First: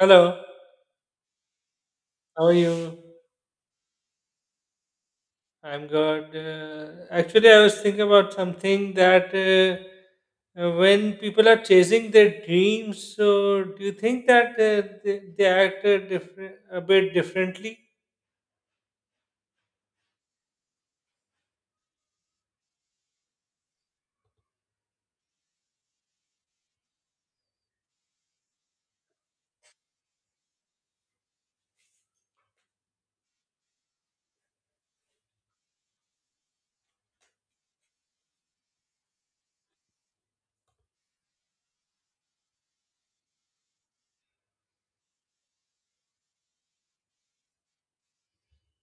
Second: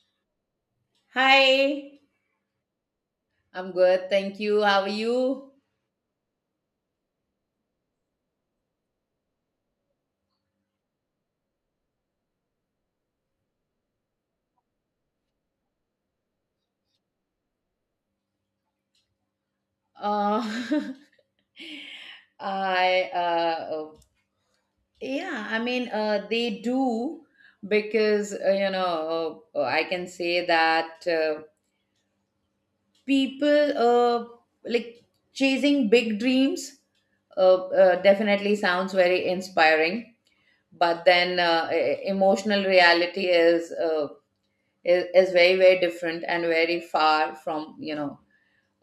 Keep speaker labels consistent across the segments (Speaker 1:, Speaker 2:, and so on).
Speaker 1: Hello,
Speaker 2: Hi,
Speaker 1: how are you?
Speaker 2: I'm good. Thank you. How are you?
Speaker 1: I'm good. Actually, I was thinking about something that when people are chasing their dreams, so do you think that they act a bit differently?
Speaker 2: Uh, I oh, yeah. I mean, they do, because I can say that people, like, chasing big dreams definitely sounds very inspiring, but then emotional reality is, is very very different, and very far from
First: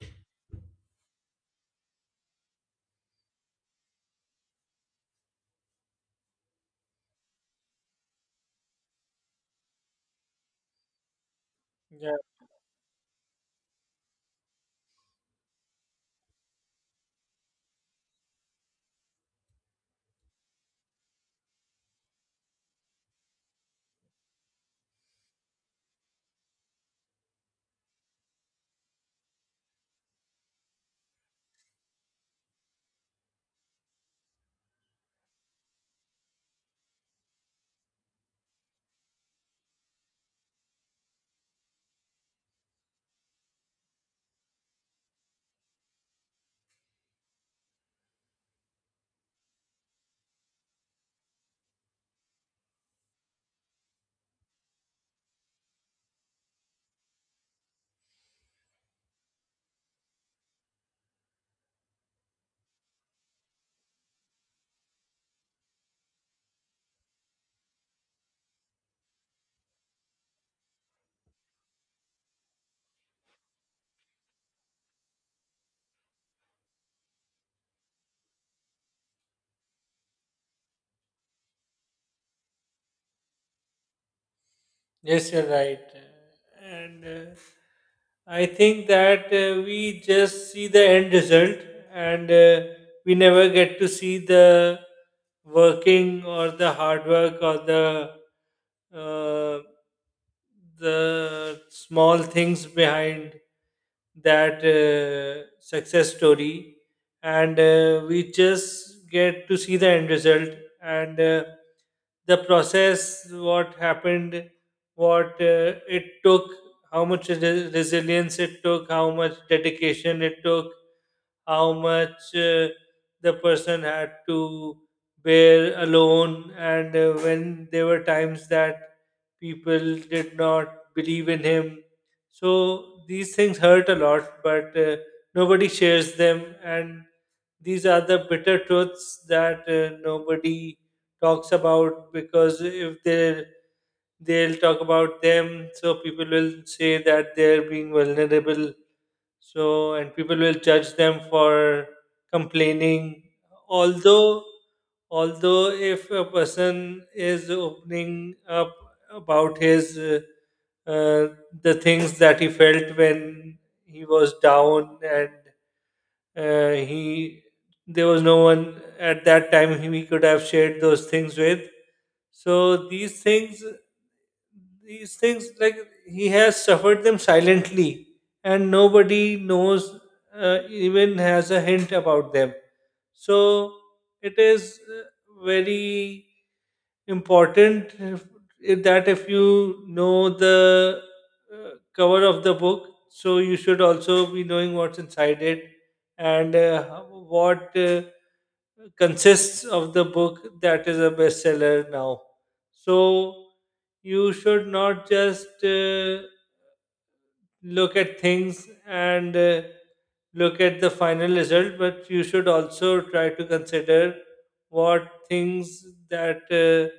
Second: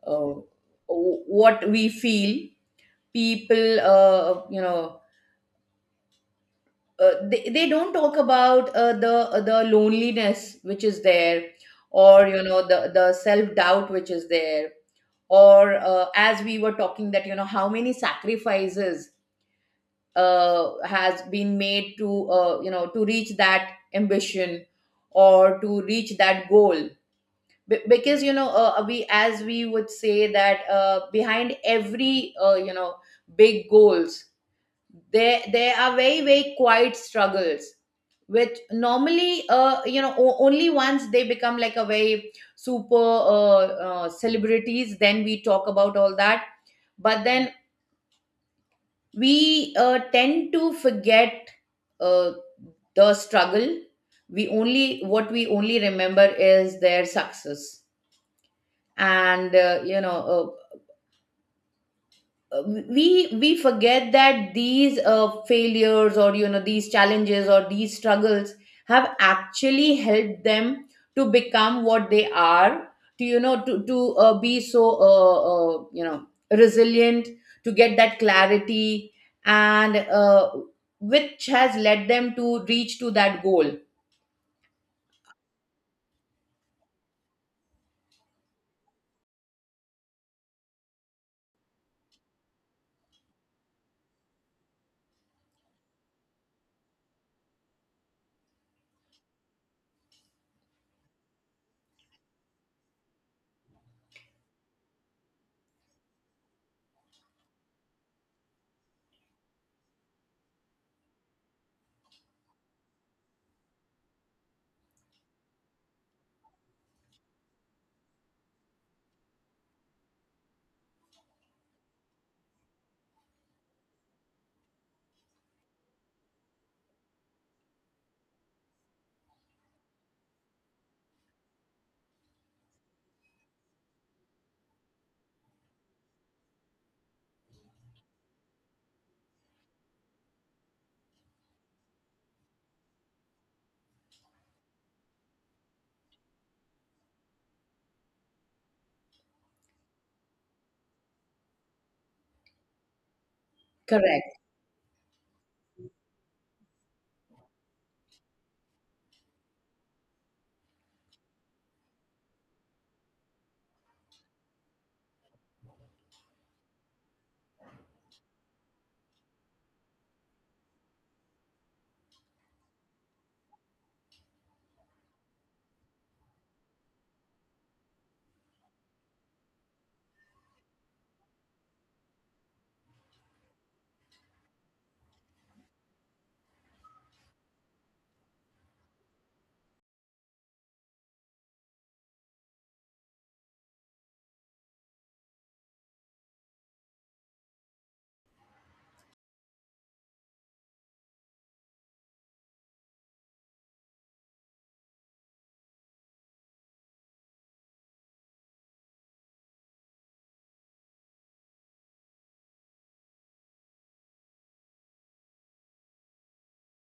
Speaker 2: uh, what we feel. People, they don't talk about the loneliness which is there,
Speaker 1: Yeah.
Speaker 2: or the self doubt which is there, or as we were talking, that how many sacrifices has been made to to reach that ambition, or to reach that goal. Because we, as we would say, that behind every, big goals, there are very very quiet struggles, which normally, only once they become like a very super, celebrities, then we talk about all that. But then we, tend to forget, uh, the struggle. We only, what we only remember, is their success. And, uh, we forget that these, failures, or these challenges, or these struggles, have actually helped them to become what they are, to be so, resilient, to get that clarity, and which has led them to reach to that goal.
Speaker 1: Yes, you're right. And I think that we just see the end result, and we never get to see the working or the hard work or uh, the small things behind that success story, and we just get to see the end result, and the process, what happened, what it took, how much resilience it took, how much dedication it took, how much the person had to bear alone, and when there were times that people did not believe in him. So these things hurt a lot, but nobody shares them. And these are the bitter truths that nobody talks about, because if they'll talk about them, so people will say that they're being vulnerable, so, and people will judge them for complaining.
Speaker 2: Correct.
Speaker 1: Although, although if a person is opening up about his uh, the things that he felt when he was down and he there was no one at that time he could have shared those things with, so these things, like he has suffered them silently, and nobody knows, even has a hint about them, so it is very important, if that, if you know the cover of the book, so you should also be knowing what's inside it, and what consists of the book that is a bestseller now. So you should not just look at things and look at the final result, but you should also try to consider what things that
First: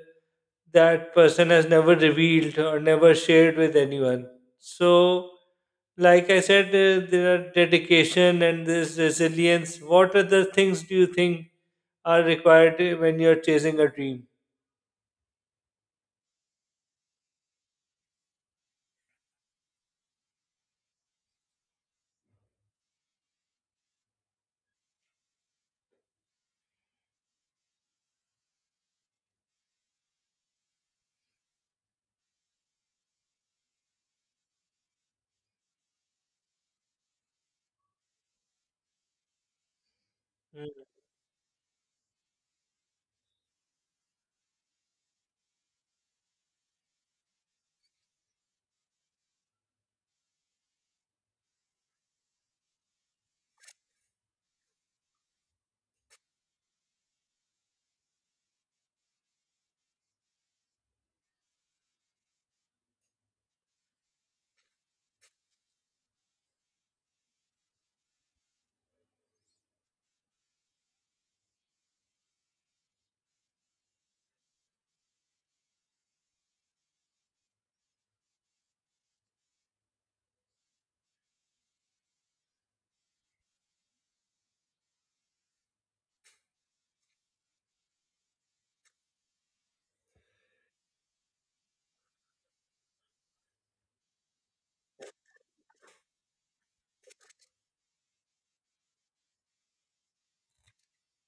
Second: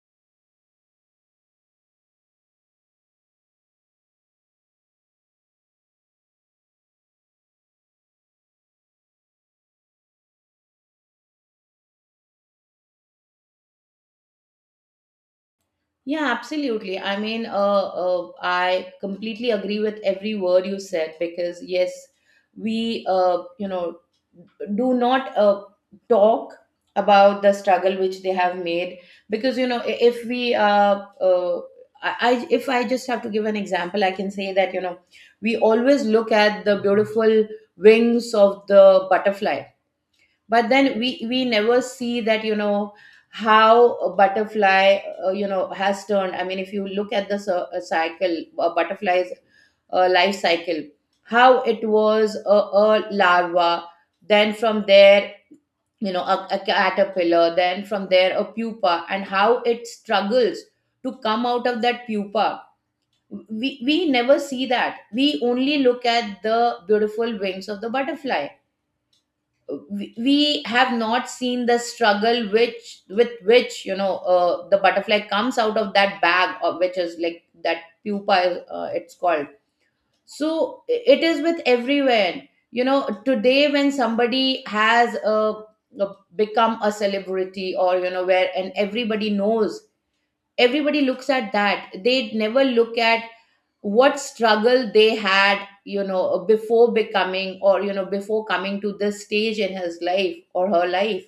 Speaker 1: that person has never revealed or never shared with anyone. So, like I said, there are dedication and this resilience. What other things do you think are required when you're chasing a dream?
Speaker 2: Yeah, absolutely. I mean, I completely agree with every word you said, because yes, we, do not, talk about the struggle which they have made, because you know I- if we uh I if I just have to give an example, I can say that we always look at the beautiful wings of the butterfly, but
Speaker 1: Mm.
Speaker 2: then we never see that, how a butterfly, has turned. I mean, if you look at the cycle, a butterfly's life cycle, how it was a larva, then from there, a caterpillar, then from there a pupa, and how it struggles to come out of that pupa. We never see that, we only look at the beautiful wings of the butterfly. We have not seen the struggle which with which, the butterfly comes out of that bag, or which is like that pupa, it's called. So it is with everyone. Today, when somebody has become a celebrity, or where, and everybody knows, everybody looks at that, they never look at what struggle they had, before becoming, or before coming to this stage in his life or her life.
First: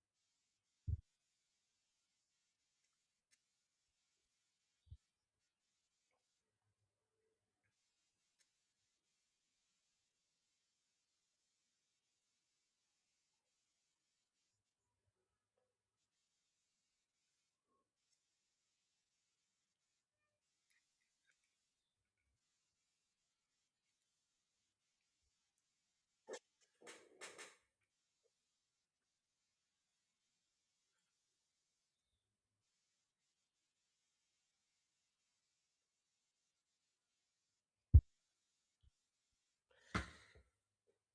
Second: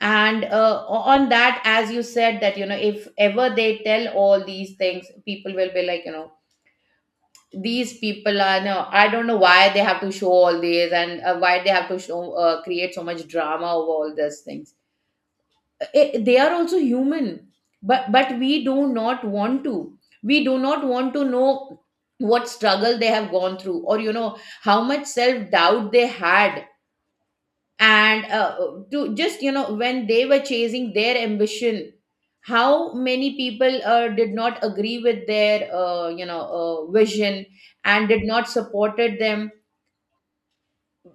Speaker 2: And on that, as you said, that if ever they tell all these things, people will be like, these people are, no, I don't know why they have to show all these, and why they have to show create so much drama over all these things. Eh, they are also human, but we do not want to, we do not want to know what struggle they have gone through, or how much self doubt they had, and to just, when they were chasing their ambition, how many people did not agree with their, vision, and did not supported them.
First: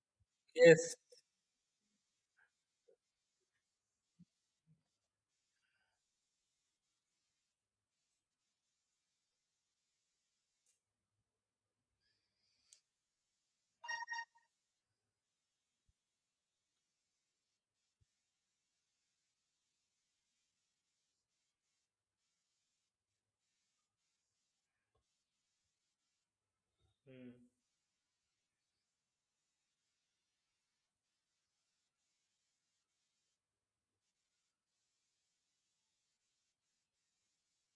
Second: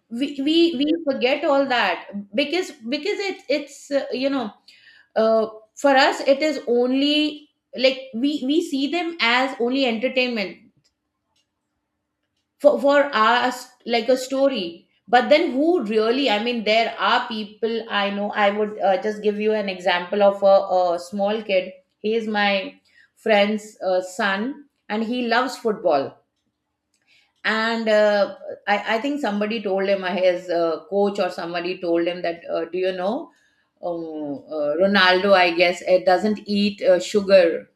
Speaker 2: We
Speaker 1: Yes.
Speaker 2: forget all that. Because it's uh, for us it is only, like, we see them as only entertainment. For us, like a story. But then, who really? I mean, there are people I know. I would just give you an example of a small kid. He is my friend's son, and he loves football.
Speaker 1: Mm.
Speaker 2: And I think somebody told him, his coach or somebody told him that do you know, Ronaldo, I guess, it doesn't eat sugar,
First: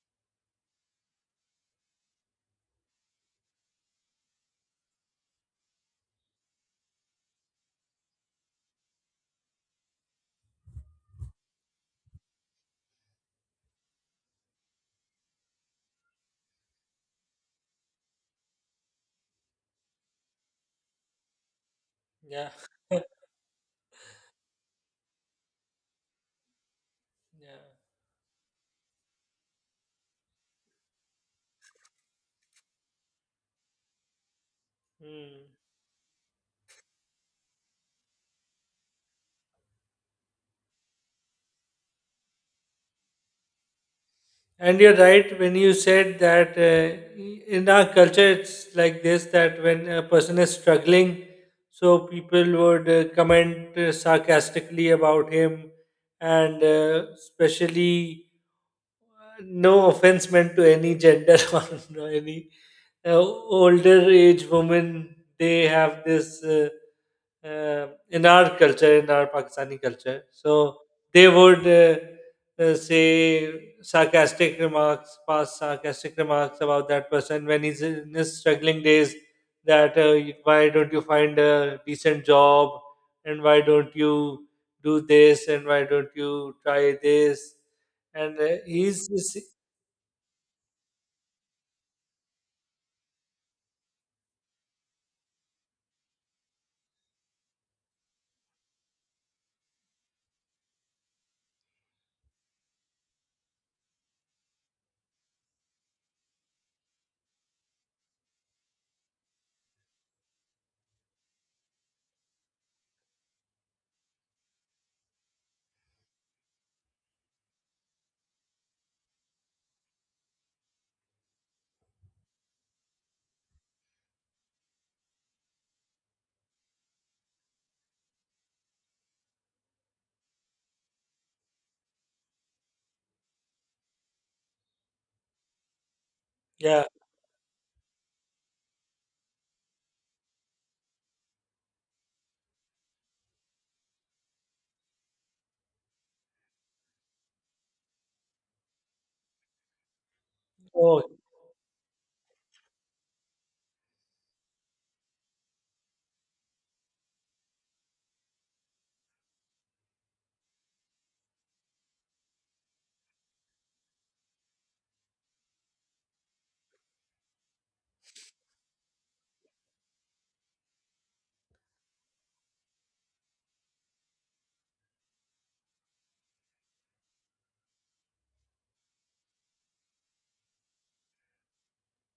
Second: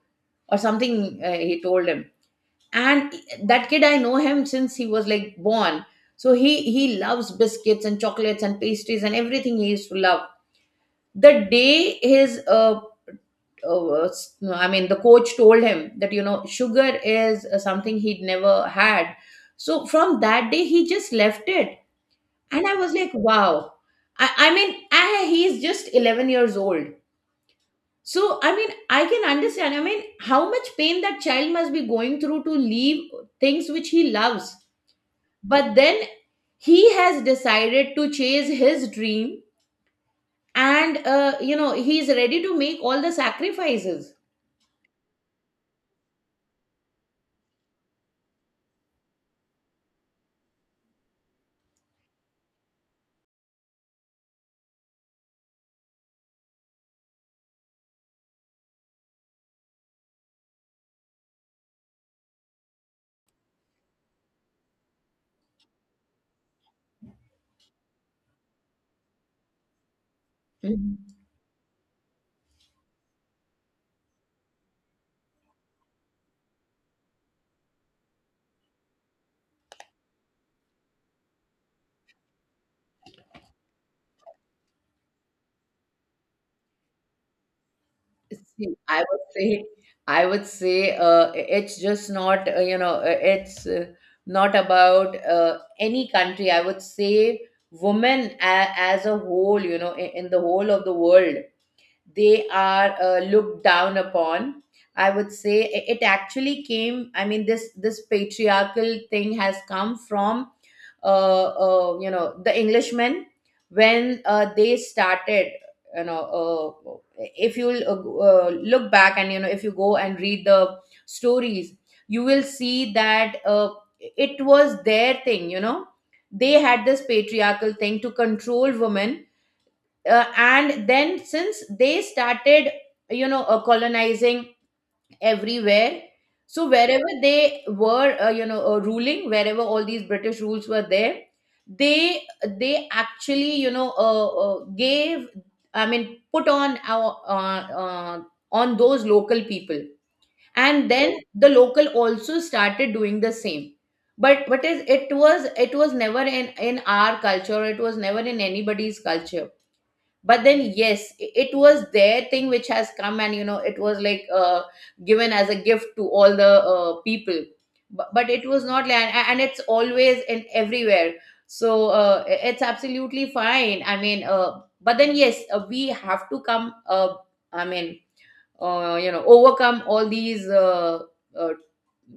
Speaker 2: or something, he told him. And that kid, I know him since he was like born, so he loves biscuits and chocolates and pastries and everything he used to love. The day his, uh I mean, the coach told him that sugar is something he'd never had, so from that day he just left it.
Speaker 1: Yeah.
Speaker 2: And I was like, wow. He's just 11 years old.
Speaker 1: Yeah.
Speaker 2: So, I mean, I can understand. I mean, how much pain that child must be going through to leave things which he loves.
Speaker 1: Mm.
Speaker 2: But then he has decided to chase his dream, and, he's ready to make all the sacrifices.
Speaker 1: And you're right when you said that in our culture it's like this, that when a person is struggling, so people would comment sarcastically about him, and especially no offense meant to any gender or no, any older age women, they have this. In our culture, in our Pakistani culture. So
Speaker 2: Mhm.
Speaker 1: they would say sarcastic remarks, pass sarcastic remarks about that person when he's in his struggling days. That why don't you find a decent job, and why don't you do this, and why don't you try this? And
Speaker 2: See, I would
Speaker 1: he's-
Speaker 2: say, I would say, uh, it's just not, it's not about any country. I would say, women, as a whole, in the whole of the world, they are looked down upon. I would say, it actually came, I mean, this patriarchal thing has come from, the englishmen, when they started, if you look back, and if you go and read the stories, you will see that it was their thing, they had this patriarchal thing to control women. And then, since they started, colonizing everywhere, so
Speaker 1: yeah,
Speaker 2: wherever they were, ruling, wherever all these british rules were there, they they actually, gave, I mean, put on our, on those local people, and
Speaker 1: oh
Speaker 2: then the local also started doing the same. But what is, it was never in our culture, it was never in anybody's culture. But then yes, it was their thing which has come, and it was like, given as a gift to all the people. But it was not like, and it's always and everywhere. So it's absolutely fine. I mean, but then yes, we have to come, I mean, overcome all these, uh,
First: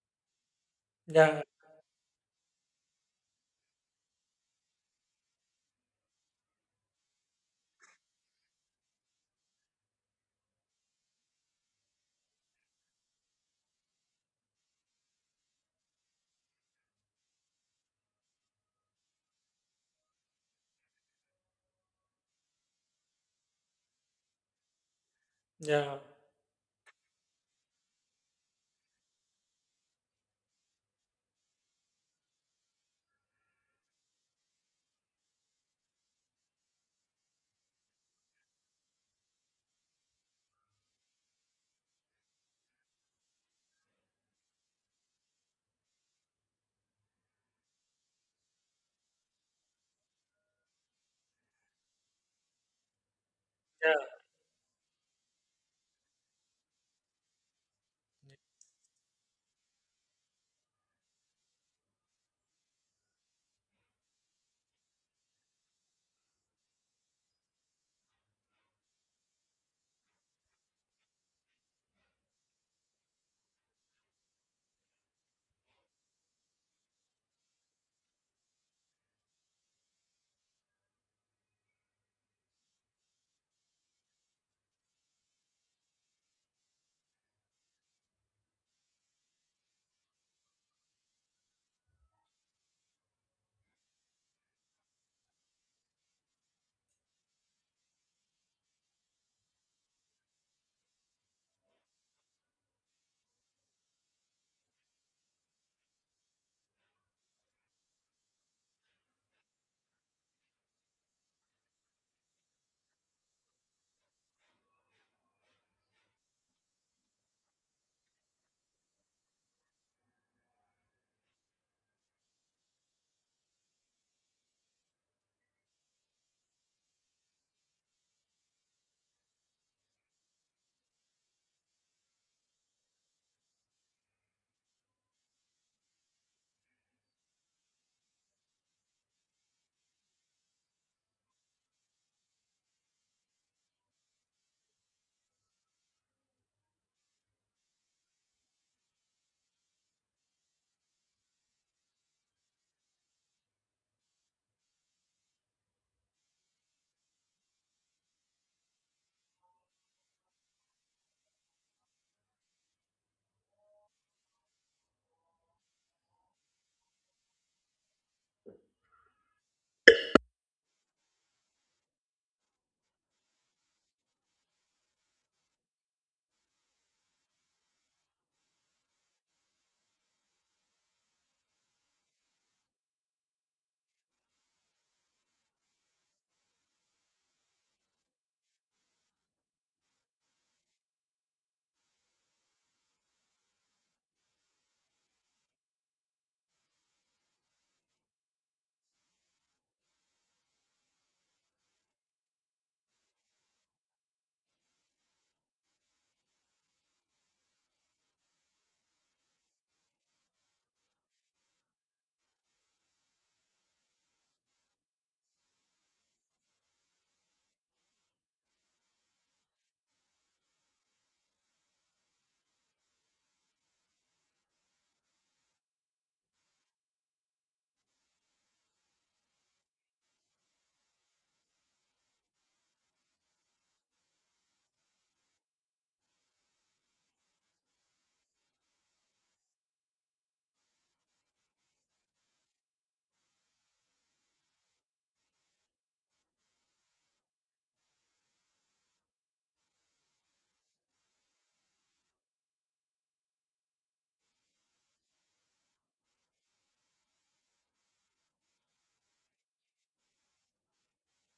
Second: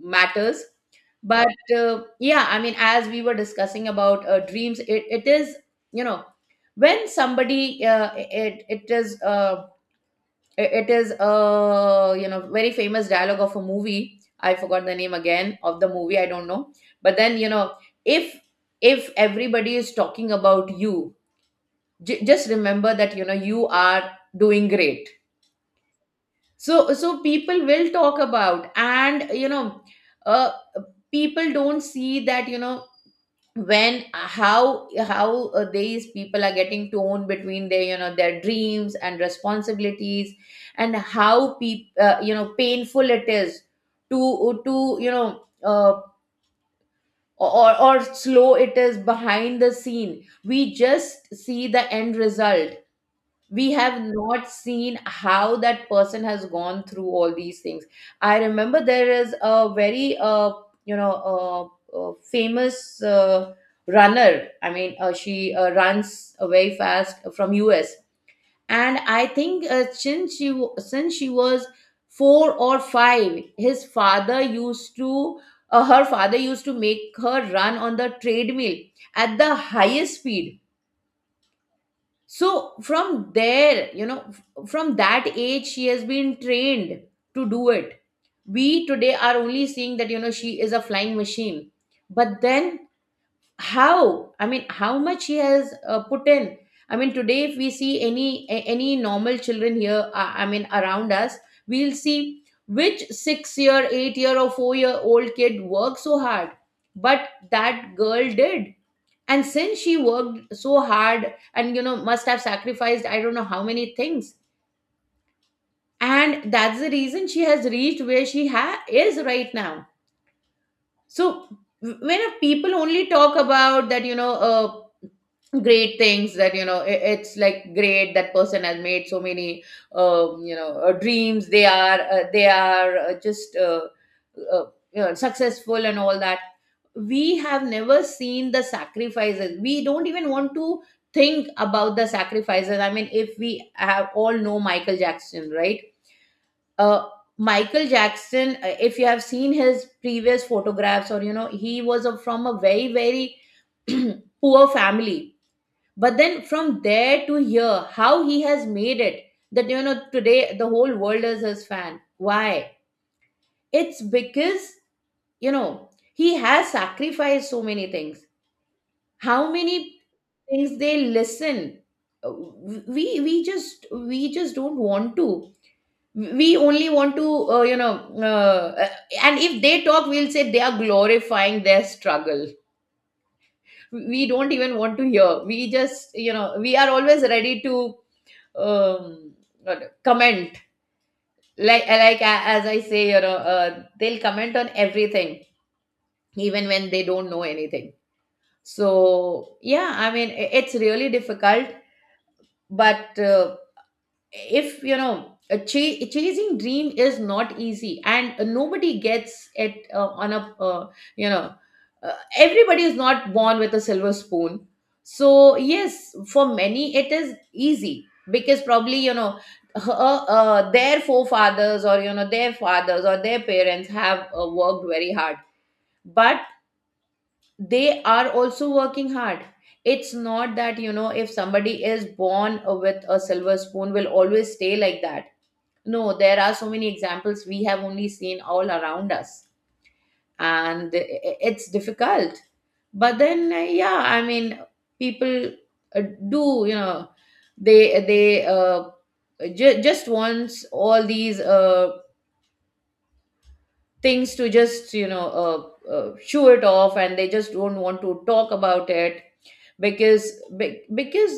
Speaker 2: matters.
Speaker 1: yeah,
Speaker 2: But yeah, I mean, as we were discussing about dreams, it is, you know, when somebody, it is a, you know, very famous dialogue of a movie. I forgot the name again of the movie, I don't know, but then, if if everybody is talking about you, just remember that, you know, you are doing great.
Speaker 1: yeah,
Speaker 2: So people will talk about, and uh, people don't see that, when, how these people are getting torn between their, their dreams and responsibilities, and how painful it is, to or slow it is behind the scene. We just see the end result, we have
Speaker 1: yeah.
Speaker 2: not seen how that person has gone through all these things.
Speaker 1: Yeah.
Speaker 2: I remember, there is a very famous runner, I mean, she runs very fast from us. And I think, since she was 4 or 5, his father used to her father used to make her run on the treadmill at the highest speed. So from there you know f- from that age, she has been trained to do it. We today are only seeing that, she is a flying machine. But then how, I mean, how much she has put in. I mean, today, if we see any, any normal children here, I mean, around us, we'll see which 6 year, 8 year or 4-year-old kid worked so hard. But that girl did. And since she worked so hard, and must have sacrificed, I don't know how many things, and that's the reason she has reached where is right now. So when a people only talk about that, great things, that it's like, great, that person has made so many, dreams. They are just, uh, successful and all that. We have never seen the sacrifices, we don't even want to think about the sacrifices. I mean, if we have all know, Michael Jackson, right? uh Michael Jackson, if you have seen his previous photographs, or he was from a very very poor family. But then from there to here, how he has made it, that, today the whole world is his fan. Why? It's because, you know he has sacrificed so many things. How many things, they listen. Uh, we just, we just don't want to, we only want to, uh, you know uh, uh, and if they talk, we'll say they are glorifying their struggle. We don't even want to hear, we just, we are always ready to, um, comment. Like as I say, they'll comment on everything, even when they don't know anything. So yeah, I mean, it's really difficult. But if you know, chasing dream is not easy, and nobody gets it, on a, you know everybody is not born with a silver spoon. So yes, for many it is easy, because probably, their forefathers, or their fathers or their parents have worked very hard. But they are also working hard. It's not that, if somebody is born with a silver spoon, will always stay like that. No, there are so many examples we have only seen all around us, and it's difficult. But then, yeah, I mean, people uh, do, they just wants all these things to just, shoo it off, and they just don't want to talk about it, because because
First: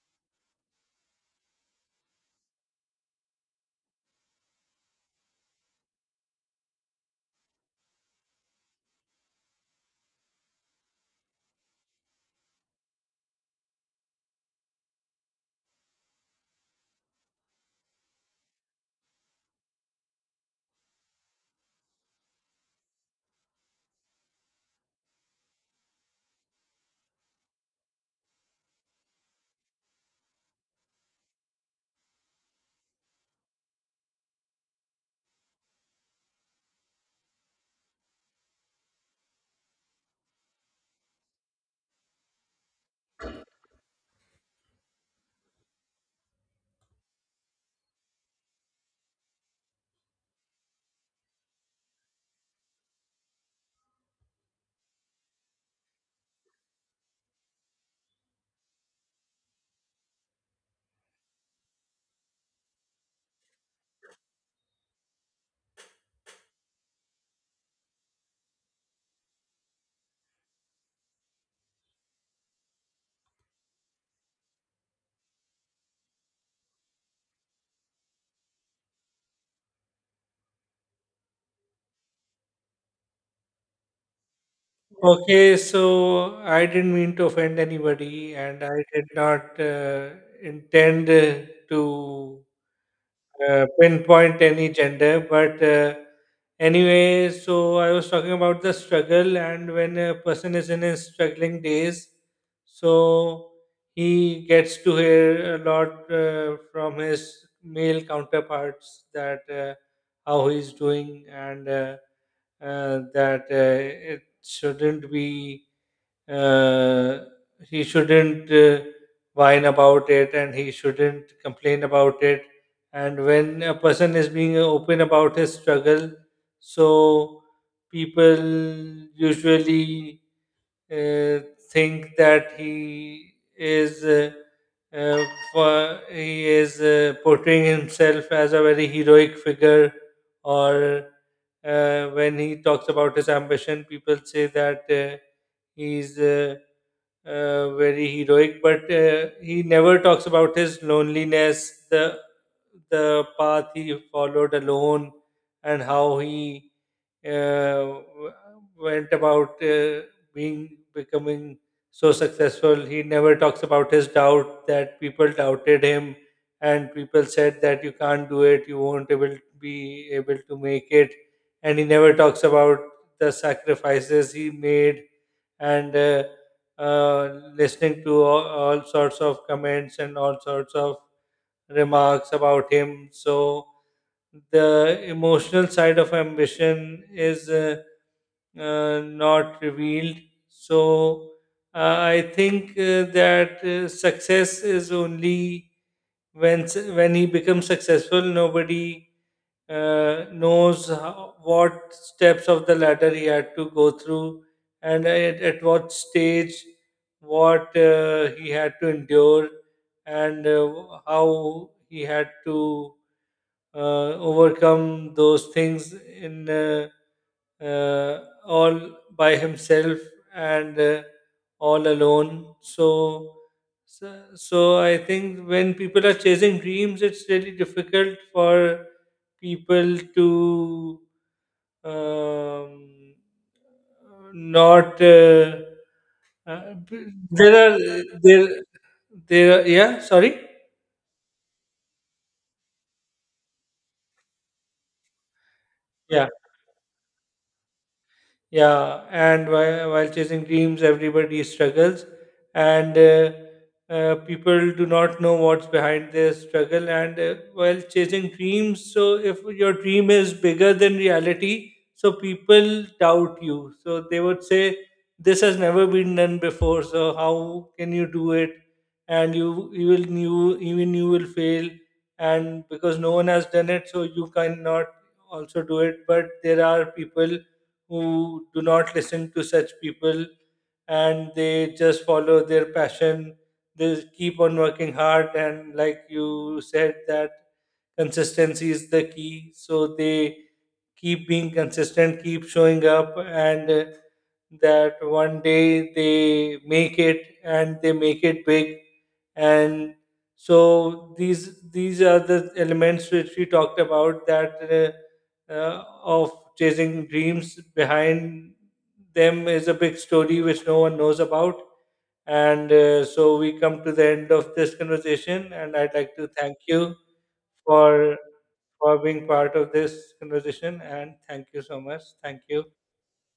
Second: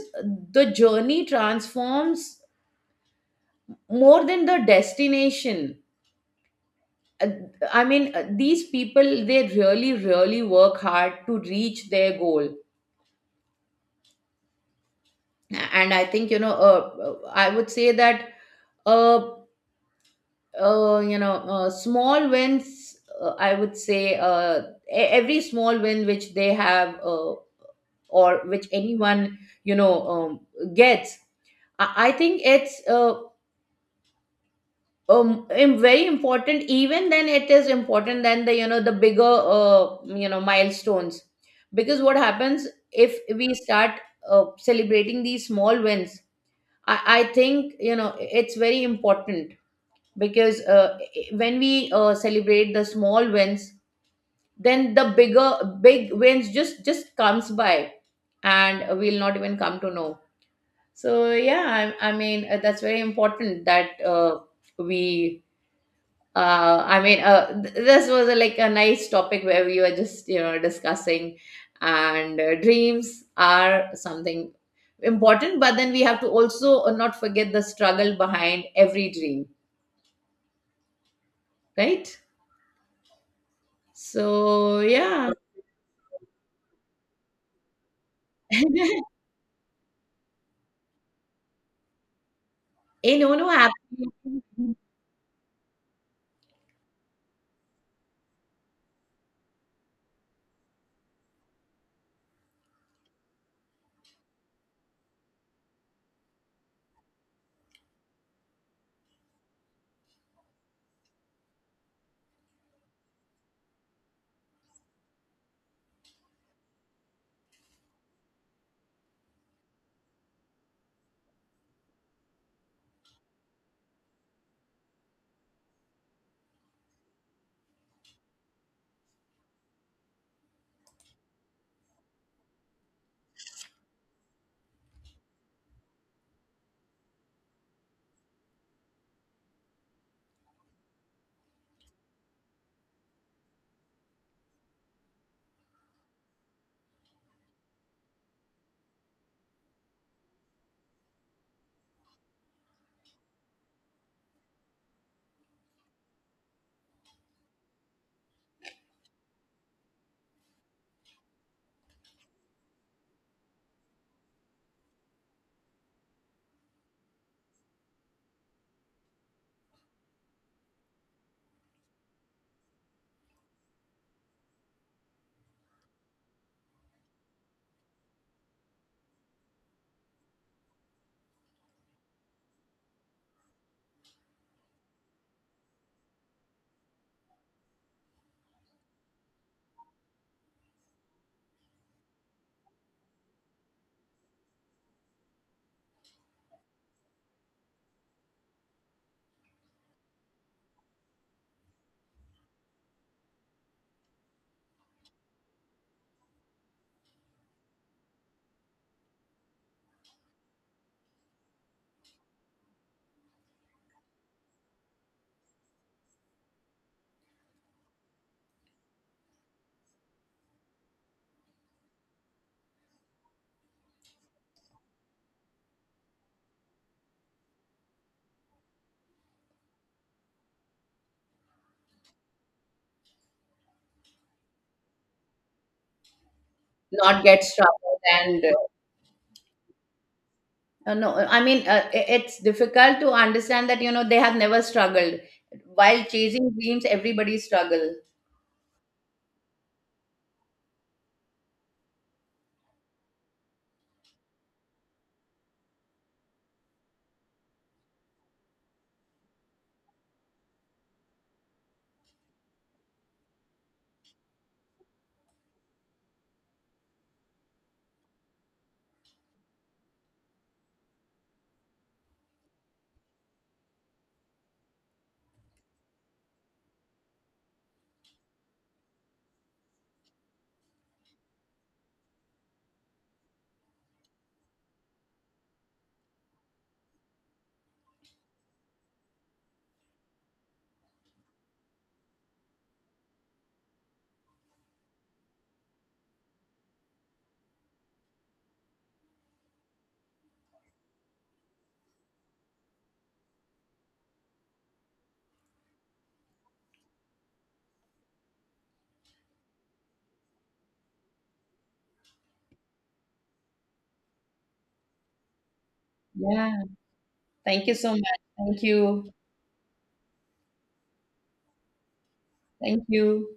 Speaker 2: the journey transforms more than the destination. uh, I mean, these people, they really, really work hard to reach their goal. And I think, you know, I would say that, uh, small wins, I would say, every small win which they have, or which anyone, you know, gets, I think it's, very important, even then it is important than the, the bigger, milestones. Because what happens, if we start celebrating these small wins, I think, you know, it's very important, because when we celebrate the small wins, then the bigger big wins just comes by, and we'll not even come to know. So yeah, I mean, that's very important, that we, I mean, this was like a nice topic where we were just, you know, discussing, and dreams are something important, but then we have to also not forget the struggle behind every dream, right? So, yeah.
Speaker 1: Okay, so I didn't mean to offend anybody, and I did not intend to
Speaker 2: Eh, no, no,
Speaker 1: pinpoint any
Speaker 2: absolutely,
Speaker 1: gender. But anyway, so I was talking about the struggle, and when a person is in his struggling days, so he gets to hear a lot from his male counterparts that how he's doing and that it shouldn't be uh, he shouldn't whine about it and he shouldn't complain about it. And when a person is being open about his struggle, so people usually uh, think that he is uh, he is portraying himself as a very heroic figure, or when he talks about his ambition, people say that he's very heroic, but he never talks about his loneliness, the path he followed alone, and how he uh, went about being becoming so successful. He never talks about his doubt, that people doubted him and people said that you can't do it, you won't able be able to make it, and he never talks about the sacrifices he made, and uh, listening to all sorts of comments and all sorts of remarks about him. So the emotional side of ambition is. Not revealed. So I think that success is only when when he becomes successful. Nobody knows how, what steps of the ladder he had to go through, and at what stage, what he had to endure, and how he had to uh, overcome those things in. Uh, all by himself and all alone. So, so, so I think when people are chasing dreams, it's really difficult for people to um, not. Uh, b-
Speaker 2: not get
Speaker 1: there are
Speaker 2: struggled and
Speaker 1: there there. Yeah, sorry.
Speaker 2: No, I mean, it's difficult to understand that, you know, they have never struggled. While
Speaker 1: Yeah.
Speaker 2: chasing dreams, everybody struggle.
Speaker 1: Yeah, and while chasing dreams, everybody struggles, and people do not know what's behind their struggle. And while chasing dreams, so if your dream is bigger than reality, so people doubt you. So they would say, "This has never been done before. So how can you do it?" And you will, you even you will fail, and because no one has done it, so you cannot also do it. But there are people who do not listen to such people, and they just follow their passion. They keep on working hard, and like you said, that consistency is the key. So they keep being consistent, keep showing up, and that one day they make it and they make it big. And so these are the elements which we talked about, that of chasing dreams, behind them is a big story which no one knows about. And so we come to the end of this conversation, and I'd like to thank
Speaker 2: Yeah.
Speaker 1: you
Speaker 2: Thank you so
Speaker 1: for
Speaker 2: much. Thank
Speaker 1: for
Speaker 2: you.
Speaker 1: being part of this conversation, and thank you so much. Thank
Speaker 2: Thank
Speaker 1: you.
Speaker 2: you.